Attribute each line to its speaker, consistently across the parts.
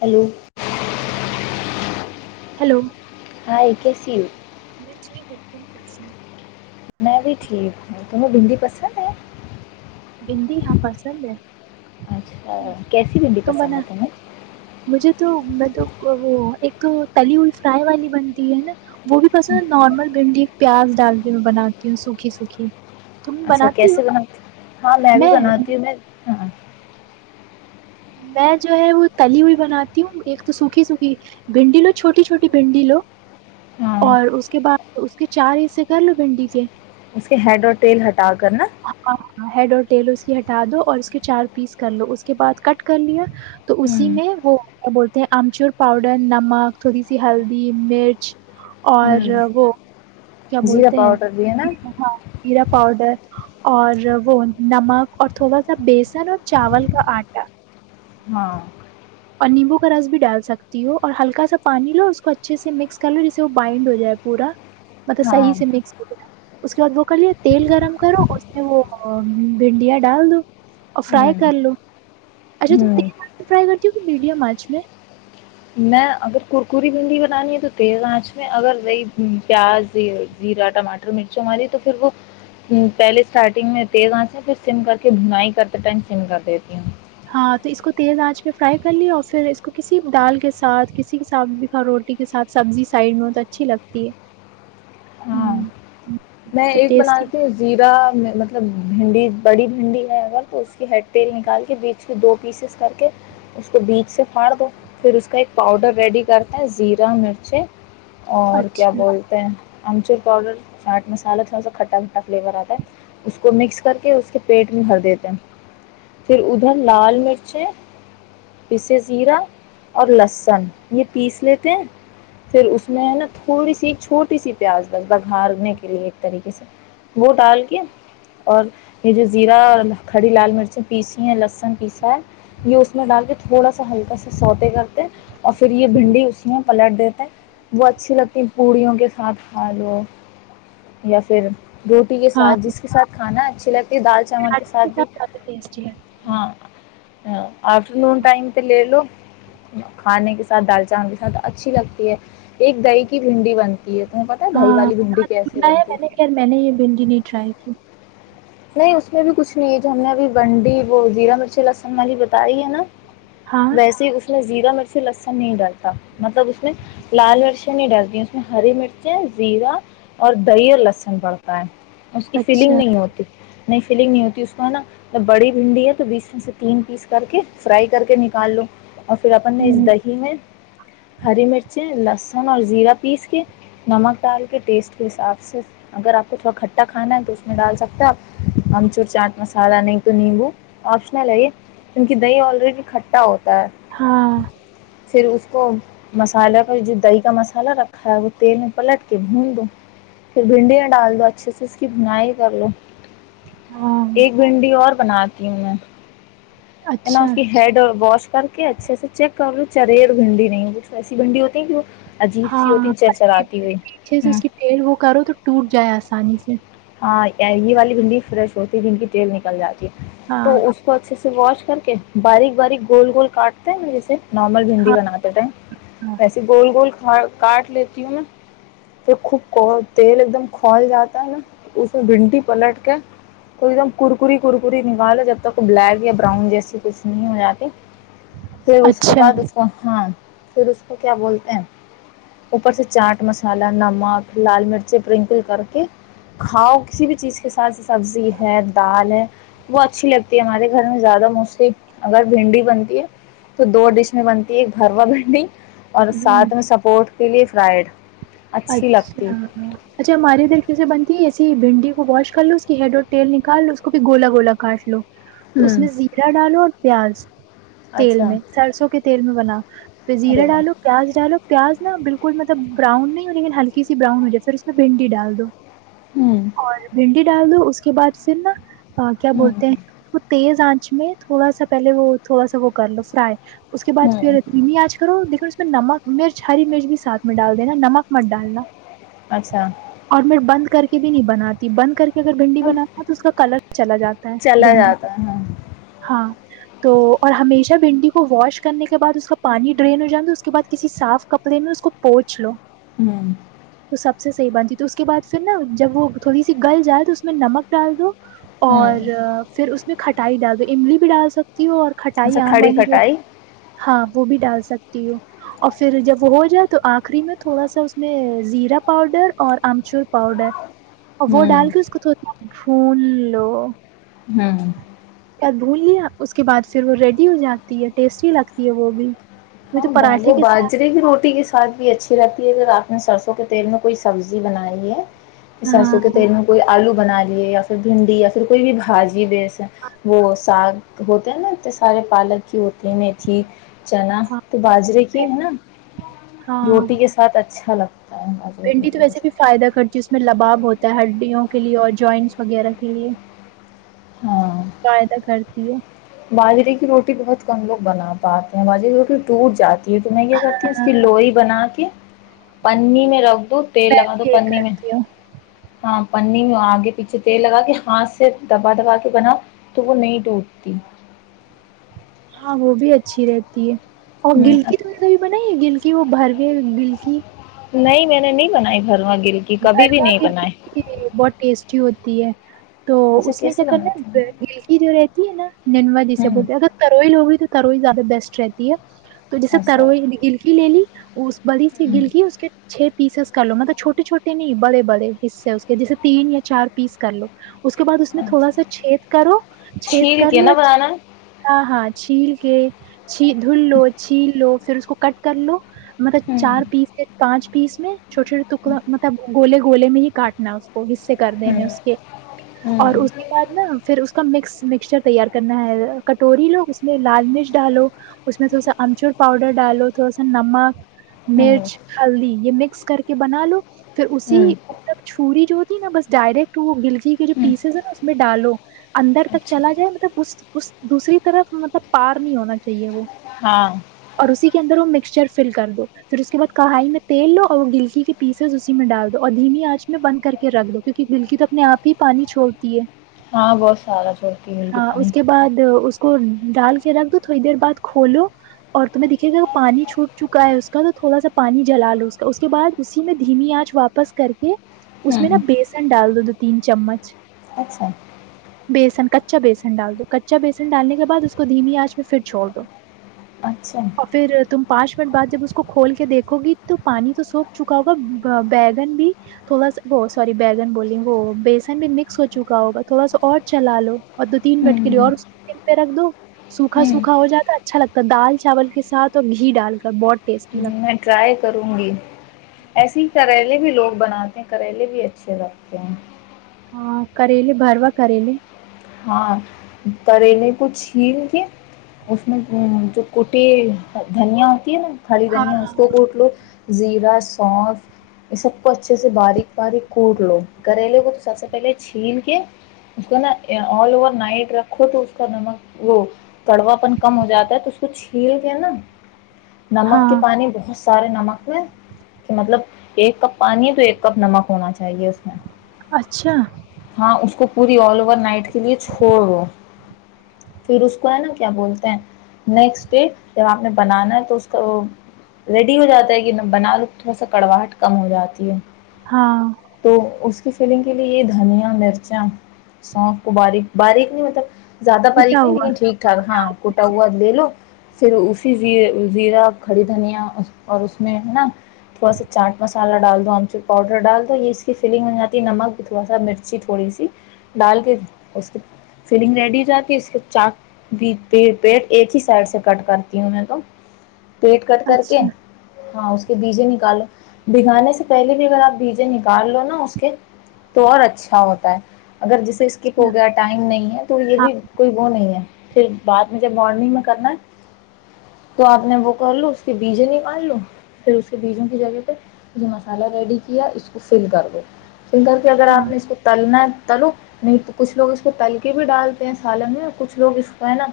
Speaker 1: Hello
Speaker 2: hello
Speaker 1: guy کےسییو
Speaker 2: میں چٹھییک ہو تم کیسی ہووں
Speaker 1: میں بھی ٹھیک ہوں تہیں بندی پسند ہے
Speaker 2: بندی یہاں پسند ہے
Speaker 1: اچھا کیسی بھنڈی
Speaker 2: تو میں
Speaker 1: پسند
Speaker 2: نے
Speaker 1: ہے تمہیں
Speaker 2: مجھے تو میں تو وہ ایک تو تلیول فرائی والی بنتی ہے نا وہ بھی
Speaker 1: ہاں،
Speaker 2: پسند نارمل بھنڈی پیاز ڈال کے بناتی ہوں سوکھی سوکھی تم
Speaker 1: اچھا
Speaker 2: بناتی ہو
Speaker 1: کیسے وہاں [unintelligible] ہاں میں بھی بناتی ہوں میں [unintelligible] ہاں [unintelligible]
Speaker 2: میں جو ہے وہ تلی ہوئی بناتی ہوں ایک تو سوکھی سوکھی بھنڈی لو چھوٹی چھوٹی بھنڈی لو
Speaker 1: ہاں
Speaker 2: اور اس کے بعد اس کے چار حصے کر لو بھنڈی کے
Speaker 1: اس کے ہیڈ اور تیل ہٹا کر نا
Speaker 2: ہاں ہیڈ اور ٹیل اس کی ہٹا دو اور اس کے چار پیس کر لو اس کے بعد کٹ کر لیا تو اسی
Speaker 1: ہوں
Speaker 2: میں وہ کیا بولتے ہیں آمچور پاؤڈر نمک تھوڑی سی ہلدی مرچ اور
Speaker 1: ہوں
Speaker 2: وہ [unintelligible] کیا
Speaker 1: زیرہ
Speaker 2: بولتے ہیں
Speaker 1: پاؤڈر بھی ہے نا
Speaker 2: ہاں ہیرا پاؤڈر اور وہ نمک اور تھوڑا سا بیسن اور چاول کا آٹا
Speaker 1: ہاں [unintelligible]
Speaker 2: اور نیمبو کا رس بھی ڈال سکتی ہو اور ہلکا سا پانی لو اور اس کو اچھے سے مکس کر لو جسے وہ بائنڈ ہو جائے پورا مطلب صحی
Speaker 1: ہاں
Speaker 2: سے مس [unintelligible] اس کے بعد وہ کر لیا تیل گرم کرو اس میں وہ بھنڈیاں ڈال دو اور فرائی
Speaker 1: ہوں
Speaker 2: کر لو اچھا تم
Speaker 1: ہوں
Speaker 2: تیل فرائی کر کیکہ میڈیم آج میں [unintelligible]
Speaker 1: میں اگر کرکری بھنڈی بنانی ہے تو تیز آنچ میں اگر وہی پیاز زیرہ ٹماٹر مرچ ہماریی تو پھر وہ پہلے اسٹارٹنگ میں تیز آنچ میں پھر سم کر کے بنائی کرتے ٹائم سم کر دیتی ہوں
Speaker 2: ہاں تو اس کو تیل آنچ پہ فرائی کر لیا اور پھر اس کو کسی دال کے ساتھ کسی کے ساتھ بھی روٹی کے ساتھ سبزی سائڈ میں تو اچھی لگتی ہے
Speaker 1: ہاں
Speaker 2: ہ
Speaker 1: میں
Speaker 2: تو
Speaker 1: ایک بنا
Speaker 2: ٹیسٹی
Speaker 1: لییتی ہوں زیرا مطلب بھنڈی بڑی بھنڈی ہے اگر تو اس کی ہیڈ تیل نکال کے بیچ کے دو پیسز کر کے اس کو بیج سے پھاڑ دو پھر اس کا ایک پاؤڈر ریڈی کرتے ہیں زیرہ مرچیں [unintelligible] اور کیا
Speaker 2: اچھا
Speaker 1: بولتے ہیں ہممچ پؤڈر س [unintelligible] مسالہ تھوڑا سا کھٹا کھٹا فلیور آتا ہے اس کو مکس کر کے اس کے پیٹ میں بھر دیتے ہیں پھر ادھر لال مرچیں پیسے زیرہ اور لہسن یہ پیس لیتے ہیں پھر اس میں ہے نا تھوڑی سی چھوٹی سی پیاز دس بگھارنے کے [unintelligible] کے لیے ایک طریقے سے وہ ڈال کے اور یہ جو زیرہ اور کھڑی لال مرچیں پیسی ہیں لہسن پیسا ہے یہ اس میں ڈال کے تھوڑا سا ہلکا سا سوتے کرتے ہیں اور پھر یہ بھنڈی اس میں پلٹ دیتے ہیں وہ اچھی لگتی ہے پوڑیوں کے ساتھ ہ لو [unintelligible] یا پھر [unintelligible] روٹی کے
Speaker 2: ہاں
Speaker 1: ساتھ جس کے ساتھ کھانا اچھی لگتی ہے دال چاول کے
Speaker 2: پراٹھے
Speaker 1: ساتھ بھی
Speaker 2: زیادہ ٹیسٹی لگتی ہوں
Speaker 1: ہاں آفٹر نون ٹائم پہ لے لو کھانے کے ساتھ دال چاول کے ساتھ اچھی لگتی ہے ایک دہی کی بھنڈی بنتی [unintelligible] ج تم پتہ ڈھائی و والی دمڈیک کے [unintelligible]
Speaker 2: نہ میں نے خیر میں نے یہ بھنڈی نہیں ٹرائی کی [unintelligible]
Speaker 1: نہیں اس میں بھی کچھ نہیں ہے جو ہم نے ابھی بنڈی وہ زیرا مرچی لسن والی بتائی ہے نا
Speaker 2: ہاں
Speaker 1: ویسے ہی اس میں [unintelligible] زیرا مرچی لہسن نہیں ڈلتا مطلب اس میں لال مرچیں نہیں ڈالتی اس میں ہری مرچیں زیرا اور دہی اور لہسن پڑتا ہے [unintelligible] اس کی فیلنگ
Speaker 2: اچھا
Speaker 1: نہیں ہوتی [unintelligible] نہیںئی فیلنگ نہیں ہوتی اس کو ہے نا بڑی بھنڈی ہے تو بیس م سے تین پیس کر کے فرائی کر کے نکال لو اور پھر اپن اس
Speaker 2: ہوں
Speaker 1: دہی میں ہری مرچی ل لہسن اور زیرہ پیس کے نمک ڈال کے ٹیسٹ کے حساب سے اگر آپ کو تھوڑا کھٹا کھانا ہے تو اس میں ڈال سکتے ہیں آپ ہم چ چاٹ مسالہ نہیں تو نیبو آپشنل ہے یہ کیونک دہی آلریڈی ککھھٹا ہوتا ہے
Speaker 2: ہاں [unintelligible]
Speaker 1: پھر اس کو مسالحہ کا جو دہی کا مسالہ رکھا ہے وہ تیل میں پلٹ کے بھون دو پھر بھنڈیاں ڈال دو اچھے سے اس کی بنائی کر لو
Speaker 2: ہاں
Speaker 1: ایک بھنڈی اور بناتی ہوں میں نا اس
Speaker 2: اچھا
Speaker 1: کی ہیڈ اور واش کر کے اچھے سے چیک کر لو چر اور بھنڈی نہیں کچ ایسی بھنڈی ہوتی ہے جو
Speaker 2: ہاں پیچھے سے
Speaker 1: ہوں
Speaker 2: اس کی پڑ وہ کرو تو ٹوٹ جائے آسانی سے
Speaker 1: ہاں یہ والی گنڈی ش ہوتی جن کی تیل نکل جاتی ہے
Speaker 2: ہاں
Speaker 1: تو اس کو اچھے واش کر کے باریک باریک گول گول کاٹتے ہیں مجھے سے نارمل بھنڈی
Speaker 2: ہاں
Speaker 1: بناتے تھے
Speaker 2: ہاں
Speaker 1: ویسے گول گول کاٹ لیتی ہوں نا پھر خوب تیل ایک دم کھول جاتا ہے نا اس بھنٹی پلٹ کر تو ایک دم کرکریی کرکری نکالو جب تک وہ بلیک یا براؤن جیسی کچھ نہیں ہو جاتی پھر اس کے
Speaker 2: اچھا
Speaker 1: بعد اس کو ہاں پھر اس کو کیا بولتے ہیں اوپر سے چاٹ مسالہ نمک لال مرچ بنکل کر کے کھاؤ کسی بھی چیز کے ساتھ سبزی ہے دال ہے وہ اچھی لگتی ہے ہمارے گھر میں زیادہ موسٹلی اگر بھنڈی بنتی ہے تو دو ڈش میں بنتی ہے ایک بھروا بھنڈی اور
Speaker 2: ہوں
Speaker 1: ساتھ میں سپورٹ پلی فرائڈ اچھی لگتی
Speaker 2: اچھا اچھا ہماری ادھر کیسے بنتی ہے اس بھنڈی کو واش کر لو اس کی ہیڈ اور تیل نکالو اس کو بھی گولا گولا کاٹ لو تو اس
Speaker 1: ہوں
Speaker 2: میں زیرہ ڈالو پیاز تیل
Speaker 1: اچھا
Speaker 2: میں سرسو کتنے تیل میں بنا پ
Speaker 1: ارے
Speaker 2: زیرہ ڈالو
Speaker 1: واہ
Speaker 2: پیاز ڈالو پیاز نہا بالکل مطلب براؤن نہیں یکن ہلکی براؤن ہو جائے پھر اس میں بھنڈی ڈال دو
Speaker 1: ہوں
Speaker 2: اور بھنڈی ڈال دو اس کے بعد پھر نا ہاں کیا بولتے ہیں
Speaker 1: ہوں
Speaker 2: اس کو تیز آ تھوڑا سا پہلے وہ تھوڑا سا وہ کر لو فرائی اس کے بعد
Speaker 1: ہوں
Speaker 2: پھر ممی آج کرو دیکھو نمک مرچ ہری مرچ بھی ساتھ میں ڈال دینا نمک [inaudible]
Speaker 1: اچھا
Speaker 2: اور میں بند کر کے بھی نہیں بناتی بند کر کے اگر بھنڈی
Speaker 1: اب
Speaker 2: بنا ہے تو اس کا کلر چلا جاتا ہے
Speaker 1: چلا
Speaker 2: بھنڈی کا
Speaker 1: جاتا ہے ہاں
Speaker 2: ہاں تو اور ہمیشہ بھنڈی کو واش کرنے کے بعد اس کا پانی ڈرین ہو جانا اس کے بعد کسی صاف کپڑے میں اس کو پوچھ لو
Speaker 1: ہوں
Speaker 2: تو سب سے صحی بنتی تو اس کے بعد پھر نا جب وہ تھوڑی سی گل جائے تو اس میں نمک ڈال دو
Speaker 1: ہوں
Speaker 2: اور پھر اس میں کھٹ ٹائی ڈال دو املی بھی ڈال سک اور کھٹائی
Speaker 1: اچھا
Speaker 2: آم
Speaker 1: کھڑی
Speaker 2: والی جو
Speaker 1: کھٹائی
Speaker 2: ہاں وہ بھی ڈال سکتی اور پھر جب وہ ہو جائے تو آخری میں تھوڑا سا اس میں زیرا پاؤڈر اور آمچور پاؤڈر اور وہ
Speaker 1: ہوں
Speaker 2: ڈال کے اس کو تھوڑا سا بھول ہیلو
Speaker 1: ہاں
Speaker 2: بھول لیا اس کے بعد پھر وہ ریڈی ہو جاتی ہے ٹیسٹی لگتی ہے وہ بھی وہ
Speaker 1: ہاں
Speaker 2: تو
Speaker 1: ب
Speaker 2: پراٹھے
Speaker 1: وہ
Speaker 2: کے ساتھ
Speaker 1: باجرے کی روٹی کے ساتھ بھی اچھی ر یہ اگر آپ نے سرسوں کے تیل میں کوئی سبزی بنائی ہے
Speaker 2: ہاں
Speaker 1: سرسوں کے تیل میں کوئی آلو بنا لیے یا پھر بھنڈی یا پھر کوئی بھی بھاجی وہ ساگ ہوتے ہیں نا سارے پالک ہی ہوتے ہیں تھی
Speaker 2: ہاں
Speaker 1: تو باجرے کی ہے نا
Speaker 2: ہاں
Speaker 1: روٹی کے ساتھ اچھا ہلو
Speaker 2: بھنڈی تو ویسے بھی فائدہ کرتی ہے اس میں لباب ہوتا ہے ہڈیوں کے لیے اور جوائنٹس وغیرہ کے لیے
Speaker 1: ہاں
Speaker 2: کاائے تھا خرچ تی ہے
Speaker 1: باجرے کی روٹی بہت کم لوگ بنا پاتے ہیں باجرے کی روٹی ٹوٹ جاتی یہ تو میں کیا کرتی ہوں اس کی لوئی بنا کے پنی میں رکھ دو تیل لگا دو
Speaker 2: یہی
Speaker 1: پنی میں
Speaker 2: کرتی ہوں
Speaker 1: ہاں پ آگے پیچھے تل لگا کے ہاتھ سے دبا دبا کے بنا تو وہ نہیں ٹوٹتی
Speaker 2: ہاں وہ بھی اچھی رہتی ہے اور
Speaker 1: ہوں
Speaker 2: گلکی تم نے کبھی بناائی ہے گلکی وہ بھر یہ بلکی
Speaker 1: نہیں میں نے نہیں بنائی بھرم
Speaker 2: گرما گ بہت ٹیسٹی ہوتی تی ہے تو
Speaker 1: اچھا
Speaker 2: اس میں کیا
Speaker 1: کیسے
Speaker 2: کرنا
Speaker 1: بناتے
Speaker 2: ہے
Speaker 1: ہیں
Speaker 2: گلکی جو رہتی ہے نا نینوا جسے
Speaker 1: ہوں
Speaker 2: بولتے ہیں اگر تروئی ل ہوگئی تو تروئی زیادہ بیسٹ رہتی ہے [unintelligible] تو جیسے
Speaker 1: اچھا
Speaker 2: تروئی نے گرفی لے لی [unintelligible] اس بڑی سی گل کی اس کے چپ [unintelligible] پیس کل مطلبھوے چھوے [unintelligible] نہیں بڑے بڑے حصے ہیں اس کے جیسے تین یا چار پیس کر لو [unintelligible] اس کے بعد اس میں
Speaker 1: ہ
Speaker 2: تھوڑا سا چھید کرو چھید
Speaker 1: چھیل
Speaker 2: کر
Speaker 1: کے
Speaker 2: لو
Speaker 1: نا
Speaker 2: اچھا
Speaker 1: بنانا ہے؟
Speaker 2: ہاں ہاں چھیل کے [unintelligible] چھی دن لو چھین لو [unintelligible] پھر اس کو کٹ کر لو [unintelligible] مطلب
Speaker 1: ہوں
Speaker 2: چار پیس کے پانچ [unintelligible] پیس میں [unintelligible] چھوے چوٹکا [unintelligible] گوولے گوول میں ہی کاٹنا ہے اس کو [unintelligible] حے کر دینے
Speaker 1: ہوں
Speaker 2: اس کے
Speaker 1: ہوں
Speaker 2: اور اس کے بعد نا پھر اس کا مکس م [unintelligible] مکسچر تیار کرنا ہے کٹوری لو اس میں لال مرچ ڈالو اس میں تھوڑا سا امچور پاؤڈر ڈالو تھوڑا سا نمک [unintelligible]
Speaker 1: ہوں
Speaker 2: مرچ ہلدی یہ م [unintelligible] مکس کر کے بنا لو [unintelligible] پھر اسی
Speaker 1: ہوں
Speaker 2: مطلب چھریی جو [unintelligible] نا بس ڈائریکٹ وہ گلجی کے جو
Speaker 1: ہوں
Speaker 2: پیسز ہے نا اس میں ڈالو اندر تک
Speaker 1: اچھا
Speaker 2: چلا جائے مطلب اس دوسری طرف مطلب پار نہیں ہونا چاہیے وہ [unintelligible]
Speaker 1: ہاں [unintelligible]
Speaker 2: اور اسی اندر وہ مکسچر فل کر دو پھر اس کےعد کڑھائی میں تیل لو اور وہ گلکی کے پیس [unintelligible] اسی میں ڈال دو اور دھیمی آنچ میں بند کر کے رکھ دو کیونکہ دل کی تو اپنے آپ ہی پانی چھوڑتی ہے [unintelligible]
Speaker 1: ہاں بہت سارا چوتی مل گ
Speaker 2: ہاں
Speaker 1: پانی
Speaker 2: اس کے
Speaker 1: [unintelligible]
Speaker 2: بعد اس کو ڈال کے رکھ دو تھوڑی دیر بعد کھولو اور تمہیں دیکھیے گا پانی چھوٹ چکا ہے اس کا تو تھوڑا سا پانی جلا لو اس کا اس کے بد اس [unintelligible] دھیمی آنچ واپس کر کے اس میں نا
Speaker 1: ہوں
Speaker 2: بیسن ڈال دو دو تین چمچ
Speaker 1: اچھا
Speaker 2: بیسن کچا بیسن ڈال دو کچا بیسن ڈالنے کے بعد اس کو دھیمی آنچ میں پھر چھوڑ دو [unintelligible]
Speaker 1: اچھا
Speaker 2: اور پھر تم [unintelligible] پانچ منٹ بعد جب اس کو کھول کے دیکھو گی تو پانی تو سوپ [unintelligible] چکا ہوگا بیگن بھی تھوڑا سا وہ سوری بیگن بول وہ بیسن بھی مکس ہو چکا ہوگا تھوڑا سا اور چلا لو اور دو تین منٹ کے لیے
Speaker 1: ہوں
Speaker 2: اور اس کو تل پہ رکھ دو سوکھا
Speaker 1: ہوں
Speaker 2: سوکھا ہو جاتا اچھا لگتا ہے دال چاول کے ساتھ اور گھی ڈال کر بہت ٹیسٹ [unintelligible]
Speaker 1: میں ٹرائی کروں گی [unintelligible] ایسے ہی کریلے بھی لوگ بناتے ہیں کریلے بھی اچھے رکھتے ہیں [unintelligible]
Speaker 2: ہاں کریل بروا کریل [unintelligible]
Speaker 1: ہاں کریلے کو چھین کے اس میں جو کوٹی دھنیا ہوتی ہے نا [unintelligible] کھڑی
Speaker 2: ہاں
Speaker 1: دنی ہے اس
Speaker 2: ہاں
Speaker 1: کو کووٹ لو [unintelligible] زیرہ سونف یہ سب کو اچھے سے باریک باریک کوٹ لو کرلے کو تو سب سے پہلے چھین کے اس کو نا [unintelligible] آل اوور نائٹ رکھو تو اس کا نمک وہ تڑوا پن کم ہو جاتا ہے تو اس کو چھیل کے نا [unintelligible] نمک کے
Speaker 2: ہاں
Speaker 1: پانی بہت [unintelligible] سارے نمک میں کہ مطلب ایک کپ پانی ہے تو ایک کپ نمک ہونا چاہیے اس [inaudible]
Speaker 2: اچھا [inaudible]
Speaker 1: ہاں اس کو پوری آل اوور نائٹ [inaudible] کے لیے چوڑو [inaudible] پھر اس کو ہے نا کیا بولتے ہیں نیکسٹ ڈے جب آپ نے بنانا ہے تو اس کا وہ ریڈی ہو جاتا ہے کہ بنا لو تھوڑا سا کڑواہٹ کم ہو جاتی ہے
Speaker 2: ہاں
Speaker 1: [inaudible] تو اس [inaudible] اس کی فیلنگ کے لیے یہ دھنیا مرچیں سونف [inaudible] وہ باریک باریک نہیں مطلب [inaudible] زیادہ
Speaker 2: کٹا
Speaker 1: باریک نہیں
Speaker 2: ہوا
Speaker 1: لیکن ٹھیک ٹھاک ہاں کوٹا ہوا لے لو پھر اسی زیر زیرہ کھڑی دھنیا اور اس میں ہے نا تھوڑا سا چاٹ مسالہ ڈال دو آمچور پاؤڈر ڈال دو یہ اس کی فیلنگ ہو جاتی ہے نمک بھی تھوڑا سا مرچی تھوڑی سی ڈال کے اس کی فلنگ ریڈی ہو جاتی اس کے چاک بھی پی ایک ہی سائڈ سے کٹ کرتی ہوں میں تو [inaudible] پیٹ کٹ کر کے
Speaker 2: اچھا
Speaker 1: ہاں اس بیجے نکالو بھگانے سے پہلے بھی اگر آپ بیجے نکال لو نا اس کے تو اور اچھا ہوتا ہے اگر جسے اسکپ
Speaker 2: اچھا
Speaker 1: ہو گیا ٹائم نہیں ہے تو یہ
Speaker 2: ہاں
Speaker 1: بھی کوئی وہ نہیں ہے پھر بعد میں جب مارننگ میں کرنا ہے تو آپ نے وہ کر لوں اس کے بیجیں نکال لوں پھر اس کے بیجوں کی جگہ پہ مھے مسالہ ریڈی کیا اس کو فل کر دو [inaudible] سن کر کے اگر
Speaker 2: ہاں
Speaker 1: آپ نے اس کو تلنا تلو نہیں تو [inaudible] کچھ لوگ اس کو تل کے بھی ڈالتے ہیں سالن میں کچھ لوگ اس کو ہے نا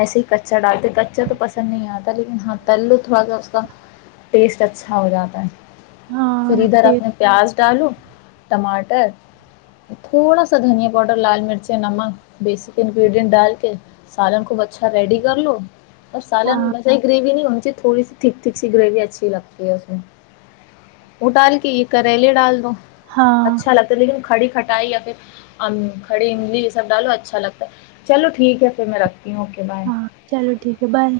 Speaker 1: ایسے ہی کچا ڈالتے ہیں کچا تو پسند نہیں آتا لیکن ہاں تل لو تھوڑا سا اس کا ٹیسٹ اچھا ہو جاتا ہے پھر
Speaker 2: ہاں
Speaker 1: ادھر
Speaker 2: ٹھیک
Speaker 1: اپنے پیاز الو ٹماٹر تھوڑا سا دھنیا پاؤڈ لال مرچ نمک بیسک انگریڈینٹ ڈال کے سالن خوب اچھا ریڈی کر لو اور سالن
Speaker 2: ہاں
Speaker 1: ویسے ہی گریبی نہیں ہ مجھے تھوڑی سی تھک تھک سی گریوی اچھی لگتی ہے اس میں وہ ڈال کے یہ کریلے ڈال دو
Speaker 2: ہاں
Speaker 1: اچھا لگتا ہے لیکن کھڑی کٹائی یا پھر کھی املی یہ سب ڈالو اچھا لگتا ہے چلو ٹھیک ہے پھر میں رکھ ہوں اوکے
Speaker 2: ہاں
Speaker 1: بائے
Speaker 2: چلو ٹھیک ہے بائے